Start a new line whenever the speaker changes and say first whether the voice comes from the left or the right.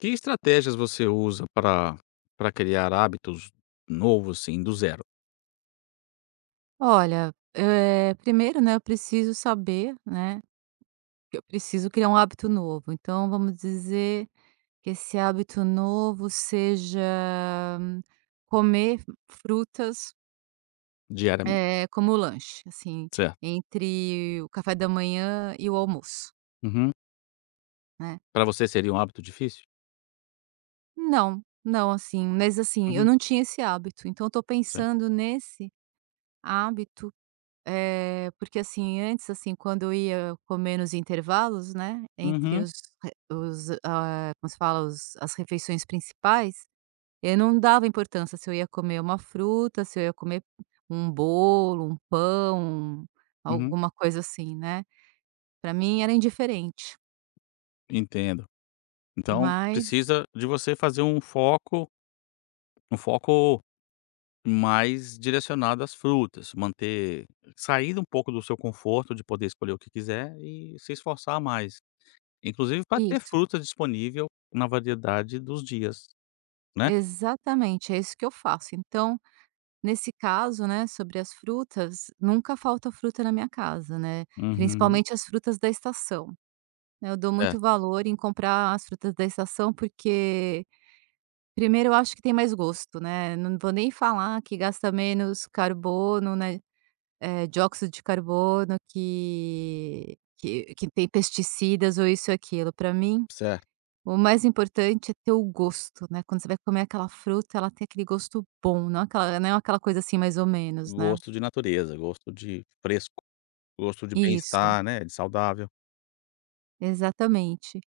left: Que estratégias você usa para criar hábitos novos, assim, do zero,
right: Olha, primeiro, né, eu preciso saber, né, que eu preciso criar um hábito novo. Então, vamos dizer que esse hábito novo seja hum, comer frutas
left: diariamente?
right: como lanche, assim,
left: Certo.
right: entre o café da manhã e o almoço,
left: Uhum.
right: né?
left: Pra você seria um hábito difícil?
right: Não, não, assim, mas assim, eu
left: Uhum.
right: não tinha esse hábito. Então, eu tô
left: Certo.
right: pensando nesse hábito. É porque assim, antes, assim, quando eu ia comer nos intervalos, né, entre
left: Uhum,
right: os, como se fala? Os as refeições principais, eu não dava importância se eu ia comer uma fruta, se eu ia comer um bolo, um pão,
left: uhum.
right: alguma coisa assim, né. Para mim era indiferente,
left: Entendo. Então
right: mas.
left: precisa de você fazer um foco mais direcionado às frutas, manter sair um pouco do seu conforto de poder escolher o que quiser e se esforçar mais, inclusive para ter
right: Isso,
left: fruta disponível na variedade dos dias, né?
right: exatamente, é isso que eu faço. Então, nesse caso, né, sobre as frutas, nunca falta fruta na minha casa, né,
left: Uhum.
right: principalmente as frutas da estação. Né? Eu dou muito
left: Certo,
right: valor em comprar as frutas da estação, porque primeiro eu acho que tem mais gosto, né, não vou nem falar que gasta menos carbono, né, dióxido de carbono, que tem pesticidas ou isso ou aquilo. Para mim,
left: certo.
right: o mais importante é ter o gosto, né, quando você vai comer aquela fruta, ela tem aquele gosto bom, não é aquela coisa assim mais ou menos, né.
left: Gosto de natureza, gosto de fresco, gosto de
right: Isso,
left: bem-estar, né, de saudável.
right: exatamente.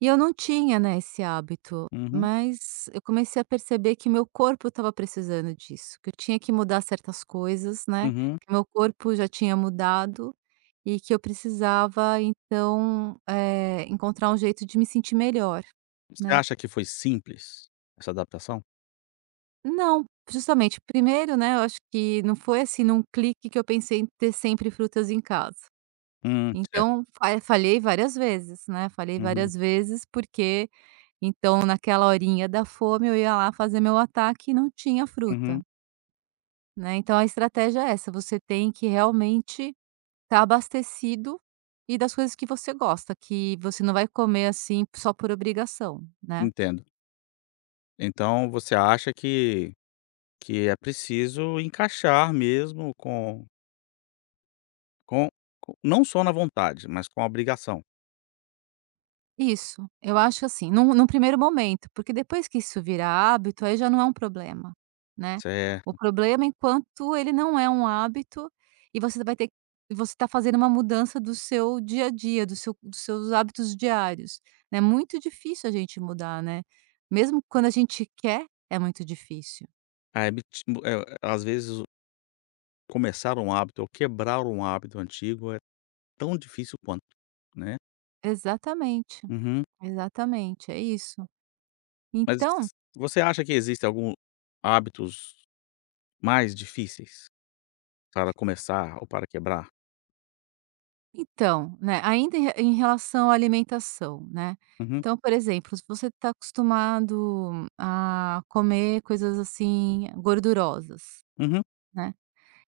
right: E eu não tinha, né, esse hábito,
left: Uhum,
right: mas eu comecei a perceber que meu corpo estava precisando disso, que eu tinha que mudar certas coisas, né,
left: uhum.
right: que meu corpo já tinha mudado e que eu precisava então, encontrar um jeito de me sentir melhor,
left: Você
right: né.
left: acha que foi simples essa adaptação?
right: Não, justamente, primeiro, né, eu acho que não foi assim num clique que eu pensei em ter sempre frutas em casa.
left: Certo.
right: Então, fa falhei várias vezes, né, falhei
left: Uhum,
right: várias vezes porque. Então, naquela horinha da fome, eu ia lá fazer meu ataque e não tinha
left: uhum,
right: fruta, né. Então a estratégia é essa, você tem que realmente estar abastecido e das coisas que você gosta, que você não vai comer, assim, só por obrigação, né.
left: entendo. Então você acha que é preciso encaixar mesmo com com não só na vontade, mas com a obrigação,
right: Isso, eu acho assim, num primeiro momento, porque depois que isso virar hábito, aí já não é um problema, né. O
left: certo.
right: problema é enquanto ele não é um hábito e você vai ter você está fazendo uma mudança do seu dia a dia, do seu dos seus hábitos diários, né. É muito difícil a gente mudar, né. Mesmo quando a gente quer, é muito difícil.
left: Às vezes começar um hábito ou quebrar um hábito antigo é tão difícil quanto, né.
right: Exatamente,
left: Uhum.
right: exatamente, é isso.
left: Mas
right: Então.
left: você acha que existe algum hábitos mais difíceis para começar ou para quebrar?
right: Então, né, ainda em re em relação à alimentação, né,
left: Uhum,
right: então, por exemplo, se você está acostumado a comer coisas, assim, gordurosas,
left: uhum,
right: né,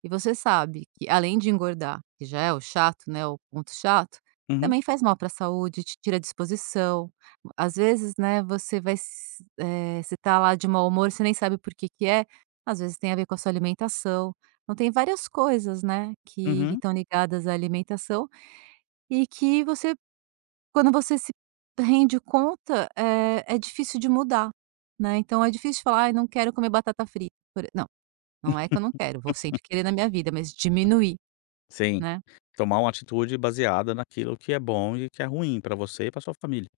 right: e você sabe que além de engordar, que já é o chato, né, o ponto chato,
left: uhum,
right: também faz mal para a saúde, te tira a disposição. Às vezes, né, você vai se eh, você tá lá de mau humor, você nem sabe por que que é, às vezes tem a ver com a sua alimentação. Então tem várias coisas, né, que
left: uhum.
right: estão ligadas à alimentação e que você quando você se rende conta, é difícil de mudar, né, então é difícil falar: "Ai, não quero comer batata frita", por e não, não é que eu não quero, vou sempre querer na minha vida, mas diminuir,
left: Sim,
right: né.
left: tomar uma atitude baseada naquilo que é bom e que é ruim para você e para sua família.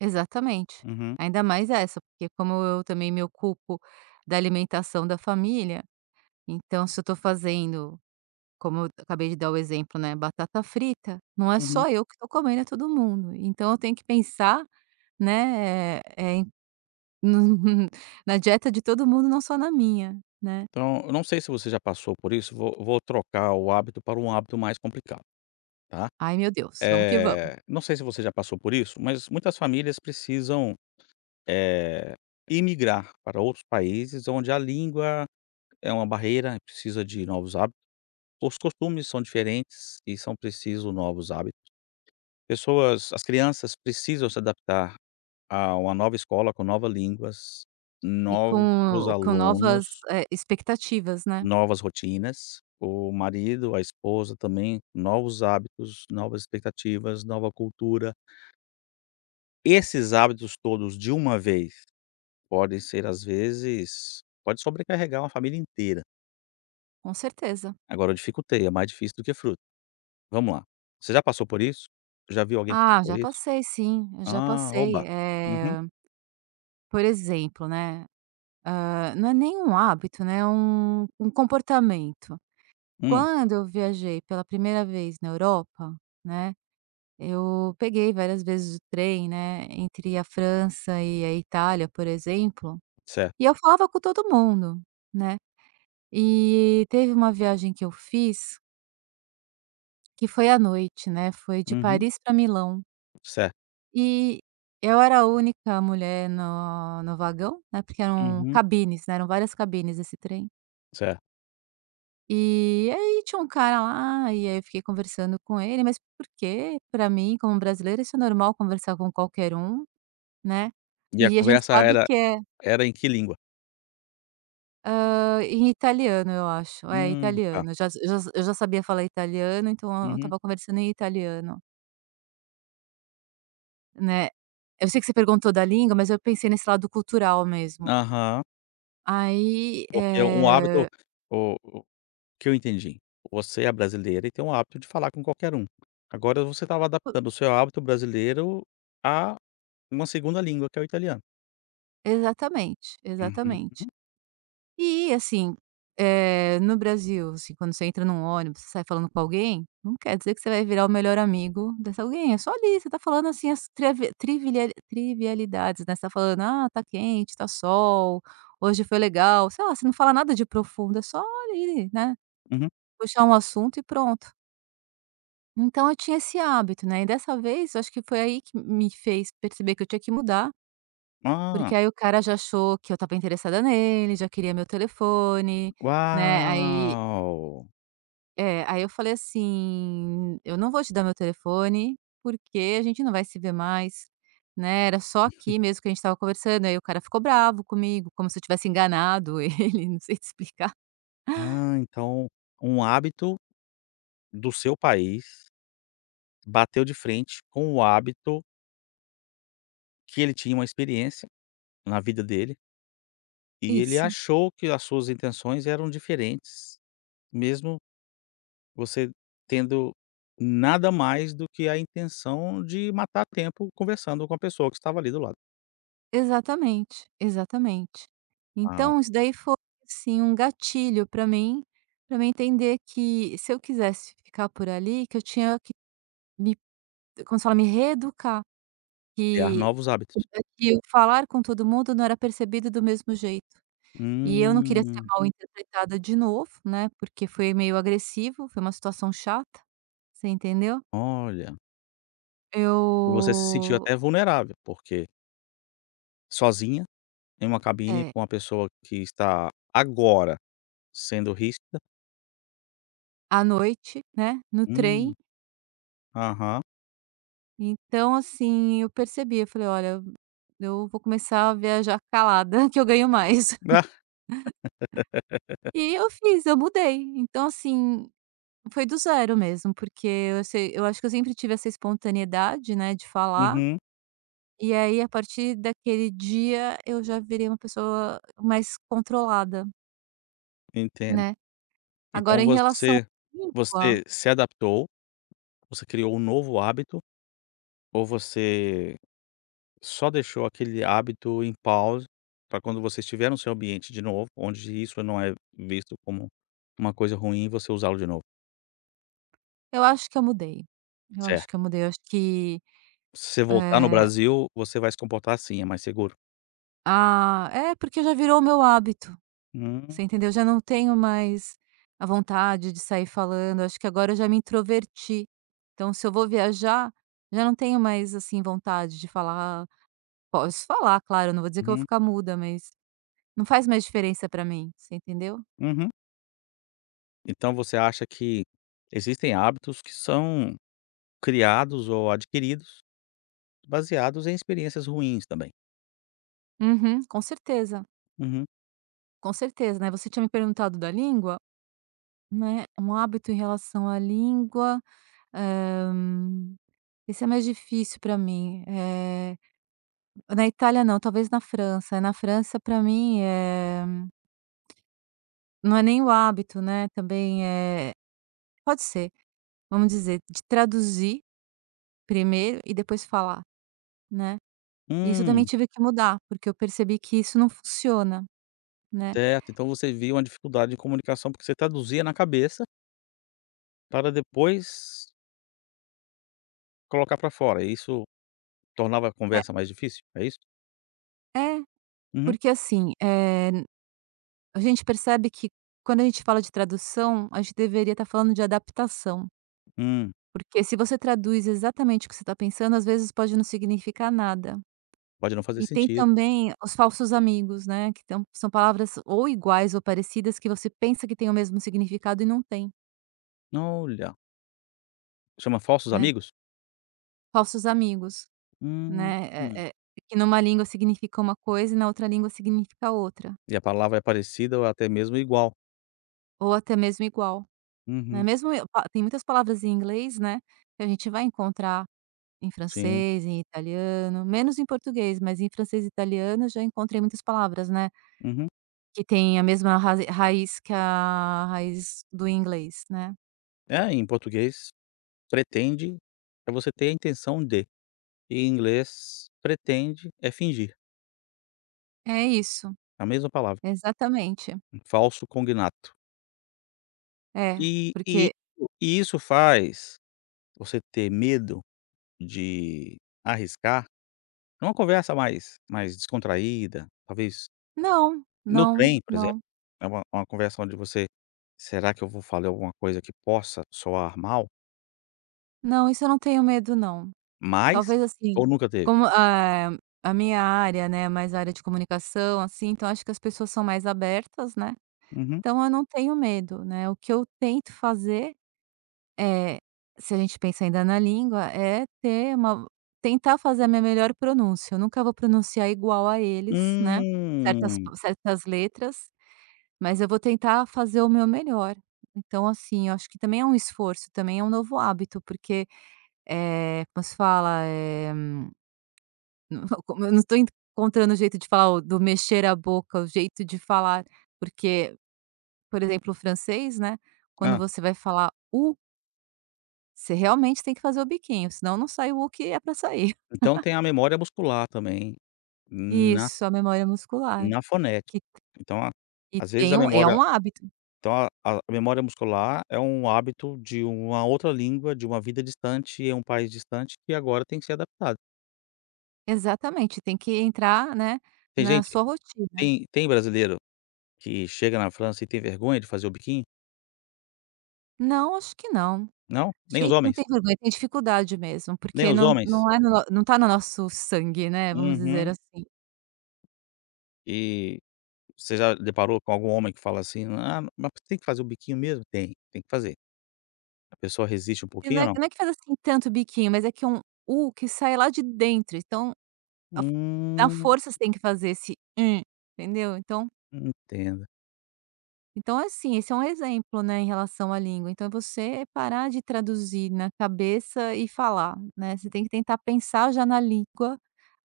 right: Exatamente.
left: Uhum,
right: Ainda mais essa, porque como eu também me ocupo da alimentação da família, então se eu tô fazendo, como eu acabei de dar o exemplo, né, batata frita, não é
left: uhum.
right: só eu que tô comendo, é todo mundo. Então eu tenho que pensar, né, eh, na dieta de todo mundo, não só na minha, né.
left: Então, eu não sei se você já passou por isso, vou trocar o hábito para um hábito mais complicado, tá.
right: Ai, meu Deus, vamos que vamos.
left: Não sei se você já passou por isso, mas muitas famílias precisam, eh, imigrar para outros países onde a língua é uma barreira, precisa de novos hábitos. Os costumes são diferentes e são preciso novos hábitos. Pessoas as crianças precisam se adaptar a uma nova escola com novas línguas,
right: E
left: novos
right: com novas,
left: alunos,
right: expectativas, né,
left: novas rotinas. O marido, a esposa também, novos hábitos, novas expectativas, nova cultura. Esses hábitos todos de uma vez podem ser, às vezes pode sobrecarregar uma família inteira.
right: com certeza.
left: Agora eu dificultei, é mais difícil do que fruta. Vamos lá. Você já passou por isso? Já viu alguém passar
right: Ah,
left: por
right: já
left: isso?
right: passei sim, eu já
left: Ah,
right: passei.
left: oba. Uhum.
right: Por exemplo, né, não é nem um hábito, né, é um comportamento.
left: Hum,
right: Quando eu viajei pela primeira vez na Europa, né, eu peguei várias vezes o trem, né, entre a França e a Itália, por exemplo,
left: certo.
right: e eu falava com todo mundo, né. E teve uma viagem que eu fiz, que foi à noite, né, foi de
left: Uhum.
right: Paris para Milão,
left: Certo.
right: e eu era a única mulher no vagão, né, porque eram
left: Uhum.
right: cabines, né, eram várias cabines esse trem.
left: Certo.
right: E aí tinha um cara lá, e aí eu fiquei conversando com ele, mas porque para mim, como brasileira, isso é normal conversar com qualquer um, né,
left: E a
right: e a gente
left: conversa
right: sabe
left: era
right: que é,
left: era em que língua?
right: em italiano eu acho, é
left: Tá.
right: italiano, eu já sabia falar italiano, então eu
left: Uhum.
right: estava conversando em italiano. Né. Eu sei que você perguntou da língua, mas eu pensei nesse lado cultural mesmo.
left: Aham.
right: Aí,
left: Porque um hábito
right: eh,
left: o que eu entendi, você é brasileira e tem um hábito de falar com qualquer um. Agora você estava
right: po
left: adaptando o seu hábito brasileiro a uma segunda língua, que é o italiano.
right: exatamente,
left: Uhum.
right: exatamente. E assim, no Brasil, assim, quando você entra num ônibus, você sai falando com alguém, não quer dizer que você vai virar o melhor amigo dessa alguém, é só ali, você tá falando, assim, as triavi trivilha trivialidades, né, você tá falando: "Ah, tá quente, tá sol, hoje foi legal", sei lá, você não fala nada de profundo, é só ali, né,
left: Uhum.
right: puxar um assunto e pronto. Então eu tinha esse hábito, né, e dessa vez, eu acho que foi aí que me fez perceber que eu tinha que mudar,
left: Ah,
right: porque aí o cara já achou que eu estava interessada nele, já queria meu telefone, né,
left: uau!
right: aí eu falei assim: "Eu não vou te dar meu telefone, porque a gente não vai se ver mais", né, era só aqui mesmo que a gente estava conversando, aí o cara ficou bravo comigo, como se eu tivesse enganado ele, não sei te explicar
left: Ah, então um hábito do seu país bateu de frente com o hábito que ele tinha uma experiência na vida dele e ele
right: isso.
left: achou que as suas intenções eram diferentes, mesmo você tendo nada mais do que a intenção de matar tempo conversando com a pessoa que estava ali do lado.
right: Exatamente, exatamente.
left: Ah,
right: Então isso daí foi, assim, um gatilho para mim entender que se eu quisesse ficar por ali, que eu tinha que me, como se fala, me reeducar,
left: criar
right: que
left: novos hábitos.
right: que o falar com todo mundo não era percebido do mesmo jeito. E eu não queria ser
left: Hum,
right: mal interpretada de novo, né, porque foi meio agressivo, foi uma situação chata, você entendeu?
left: olha, e você se sentiu
right: Eu
left: até vulnerável, porque sozinha em uma cabine
right: é,
left: com a pessoa que está agora sendo rígida?
right: À noite, né, no trem,
left: Hum, aham.
right: então assim, eu percebi, eu falei: "Olha." Eu vou começar a viajar calada que eu ganho mais.
left: Ah,
right: E eu fiz, eu mudei. Então assim, foi do zero mesmo, porque eu acho que eu sempre tive essa espontaneidade, né, de falar,
left: uhum,
right: e aí a partir daquele dia eu já virei uma pessoa mais controlada,
left: entendo.
right: né. Agora
left: Então
right: em relação
left: você
right: à língua,
left: você se adaptou, você criou um novo hábito, ou você só deixou aquele hábito em pausa para quando você estiver no seu ambiente de novo, onde isso não é visto como uma coisa ruim, você usá-lo de novo?
right: eu acho que eu mudei. Eu acho que eu
left: Certo.
right: mudei, eu acho que,
left: Se você voltar no
right: eh
left: Brasil, você vai se comportar assim, é mais seguro.
right: é porque já virou o meu hábito.
left: Hum,
right: Você entendeu? Eu já não tenho mais a vontade de sair falando, acho que agora eu já me introverti. Então, se eu vou viajar, já não tenho mais, assim, vontade de falar. Posso falar, claro, não vou dizer que eu vou
left: uhum,
right: ficar muda, mas não faz mais diferença pra mim, você entendeu?
left: uhum. Então você acha que existem hábitos que são criados ou adquiridos baseados em experiências ruins também.
right: Uhum,
left: Uhum.
right: com certeza, né. Você tinha me perguntado da língua, né, é um hábito em relação à língua, hã, esse é mais difícil pra mim. Na Itália não, talvez na França. Na França pra mim, não é nem o hábito, né, também pode ser, vamos dizer, de traduzir primeiro e depois falar, né. Isso eu também
left: Hum,
right: tive que mudar, porque eu percebi que isso não funciona, né.
left: certo. Então você viu uma dificuldade de comunicação, porque você traduzia na cabeça para depois colocar para fora, e isso tornava a
right: É
left: conversa mais difícil, é isso?
right: é,
left: Uhum.
right: porque assim, a gente percebe que quando a gente fala de tradução, a gente deveria estar falando de adaptação,
left: Hum,
right: porque se você traduz exatamente o que você está pensando, às vezes pode não significar nada.
left: pode não fazer
right: E tem
left: sentido.
right: também os falsos amigos, né, que tão são palavras ou iguais ou parecidas que você pensa que tem o mesmo significado e não tem,
left: Olha, chama falsos
right: né.
left: amigos?
right: Falsos amigos,
left: Hum,
right: né,
left: hum.
right: que numa língua significa uma coisa e na outra língua significa outra,
left: E a palavra é parecida ou até mesmo igual.
right: ou até mesmo igual, né.
left: Uhum.
right: Mesmo eu pa Tem muitas palavras em inglês, né, que a gente vai encontrar em
left: Sim.
right: francês, em italiano, menos em português, mas em francês e italiano eu já encontrei muitas palavras, né,
left: Uhum.
right: que têm a mesma raze raiz que a raiz do inglês, né.
left: É, em português, pretende é você ter a intenção de, e em inglês, pretende é fingir,
right: É isso.
left: a mesma palavra.
right: Exatamente.
left: Falso cognato.
right: É,
left: E e
right: porque
left: isso e isso faz você ter medo de arriscar numa conversa mais descontraída, talvez
right: não,
left: no
right: não,
left: trem, por exemplo,
right: não,
left: é uma conversa onde você: "Será que eu vou falar alguma coisa que possa soar mal?"
right: não, isso eu não tenho medo não.
left: Mas
right: Talvez, assim,
left: ou nunca teve?
right: como, a minha área, né, mais a área de comunicação, assim, então acho que as pessoas são mais abertas, né,
left: Uhum.
right: então eu não tenho medo, né. O que eu tento fazer é, se a gente pensa ainda na língua, é ter uma tentar fazer a minha melhor pronúncia, eu nunca vou pronunciar igual a eles, né, certas
left: Hum.
right: certas letras. Mas eu vou tentar fazer o meu melhor. Então, assim, eu acho que também é um esforço, também é um novo hábito, porque, como se fala, como eu não estou encontrando o jeito de falar, o do mexer a boca, o jeito de falar, porque, por exemplo, o francês, né, quando
left: Hã.
right: você vai falar "u", você realmente tem que fazer o biquinho, senão não sai o "u" que é para sair.
left: Então tem a memória muscular também na
right: Isso, a memória muscular,
left: na fonética.
right: que
left: Então a
right: e
left: às vezes
right: tem
left: a
right: um é
left: memória
right: um hábito.
left: Então a memória muscular é um hábito de uma outra língua, de uma vida distante, em um país distante, que agora tem que ser adaptado.
right: Exatamente, tem que entrar, né,
left: Tem
right: na
left: gente
right: sua rotina.
left: tem brasileiro que chega na França e tem vergonha de fazer o biquinho?
right: Não, acho que não.
left: Não,
right: Acho
left: nem
right: que a
left: os
right: gente não
left: homens,
right: tem vergonha, tem dificuldade mesmo,
left: nem
right: porque
left: os
right: não
left: homens.
right: não não tá no nosso sangue, né, vamos dizer
left: Uhum.
right: assim.
left: E você já deparou com algum homem que fala assim: "Ah, mas tem que fazer o biquinho mesmo?" Tem, tem que fazer. A pessoa resiste um
right: E não
left: pouquinho
right: é
left: ou não?
right: não é que faz, assim, tanto biquinho, mas é que é um "u" que sai lá de dentro, então a na
left: Hum,
right: força você tem que fazer esse entendeu. Então
left: entendo.
right: então, assim, esse é um exemplo, né, em relação à língua, então é você parar de traduzir na cabeça e falar, né, você tem que tentar pensar já na língua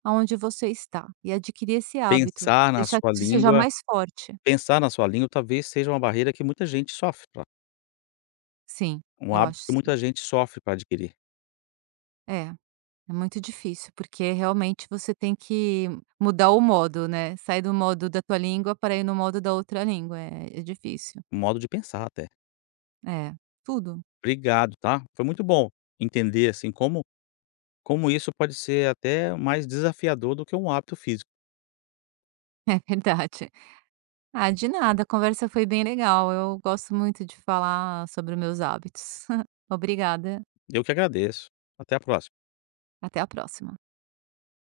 right: aonde você está e adquirir esse hábito,
left: Pensar na
right: deixar que
left: sua
right: isso seja
left: língua
right: mais forte.
left: Pensar na sua língua talvez seja uma barreira que muita gente sofre.
right: Sim,
left: Um
right: eu acho
left: hábito que
right: sim.
left: muita gente sofre para adquirir,
right: É, é muito difícil, porque realmente você tem que mudar o modo, né, sair do modo da tua língua para ir no modo da outra língua, é difícil.
left: um modo de pensar até.
right: É, tudo,
left: Obrigado, tá? Foi muito bom entender, assim, como como isso pode ser até mais desafiador do que um hábito físico.
right: é verdade. Ah, de nada, a conversa foi bem legal, eu gosto muito de falar sobre meus hábitos. Obrigada,
left: Eu que agradeço. Até a próxima.
right: até a próxima.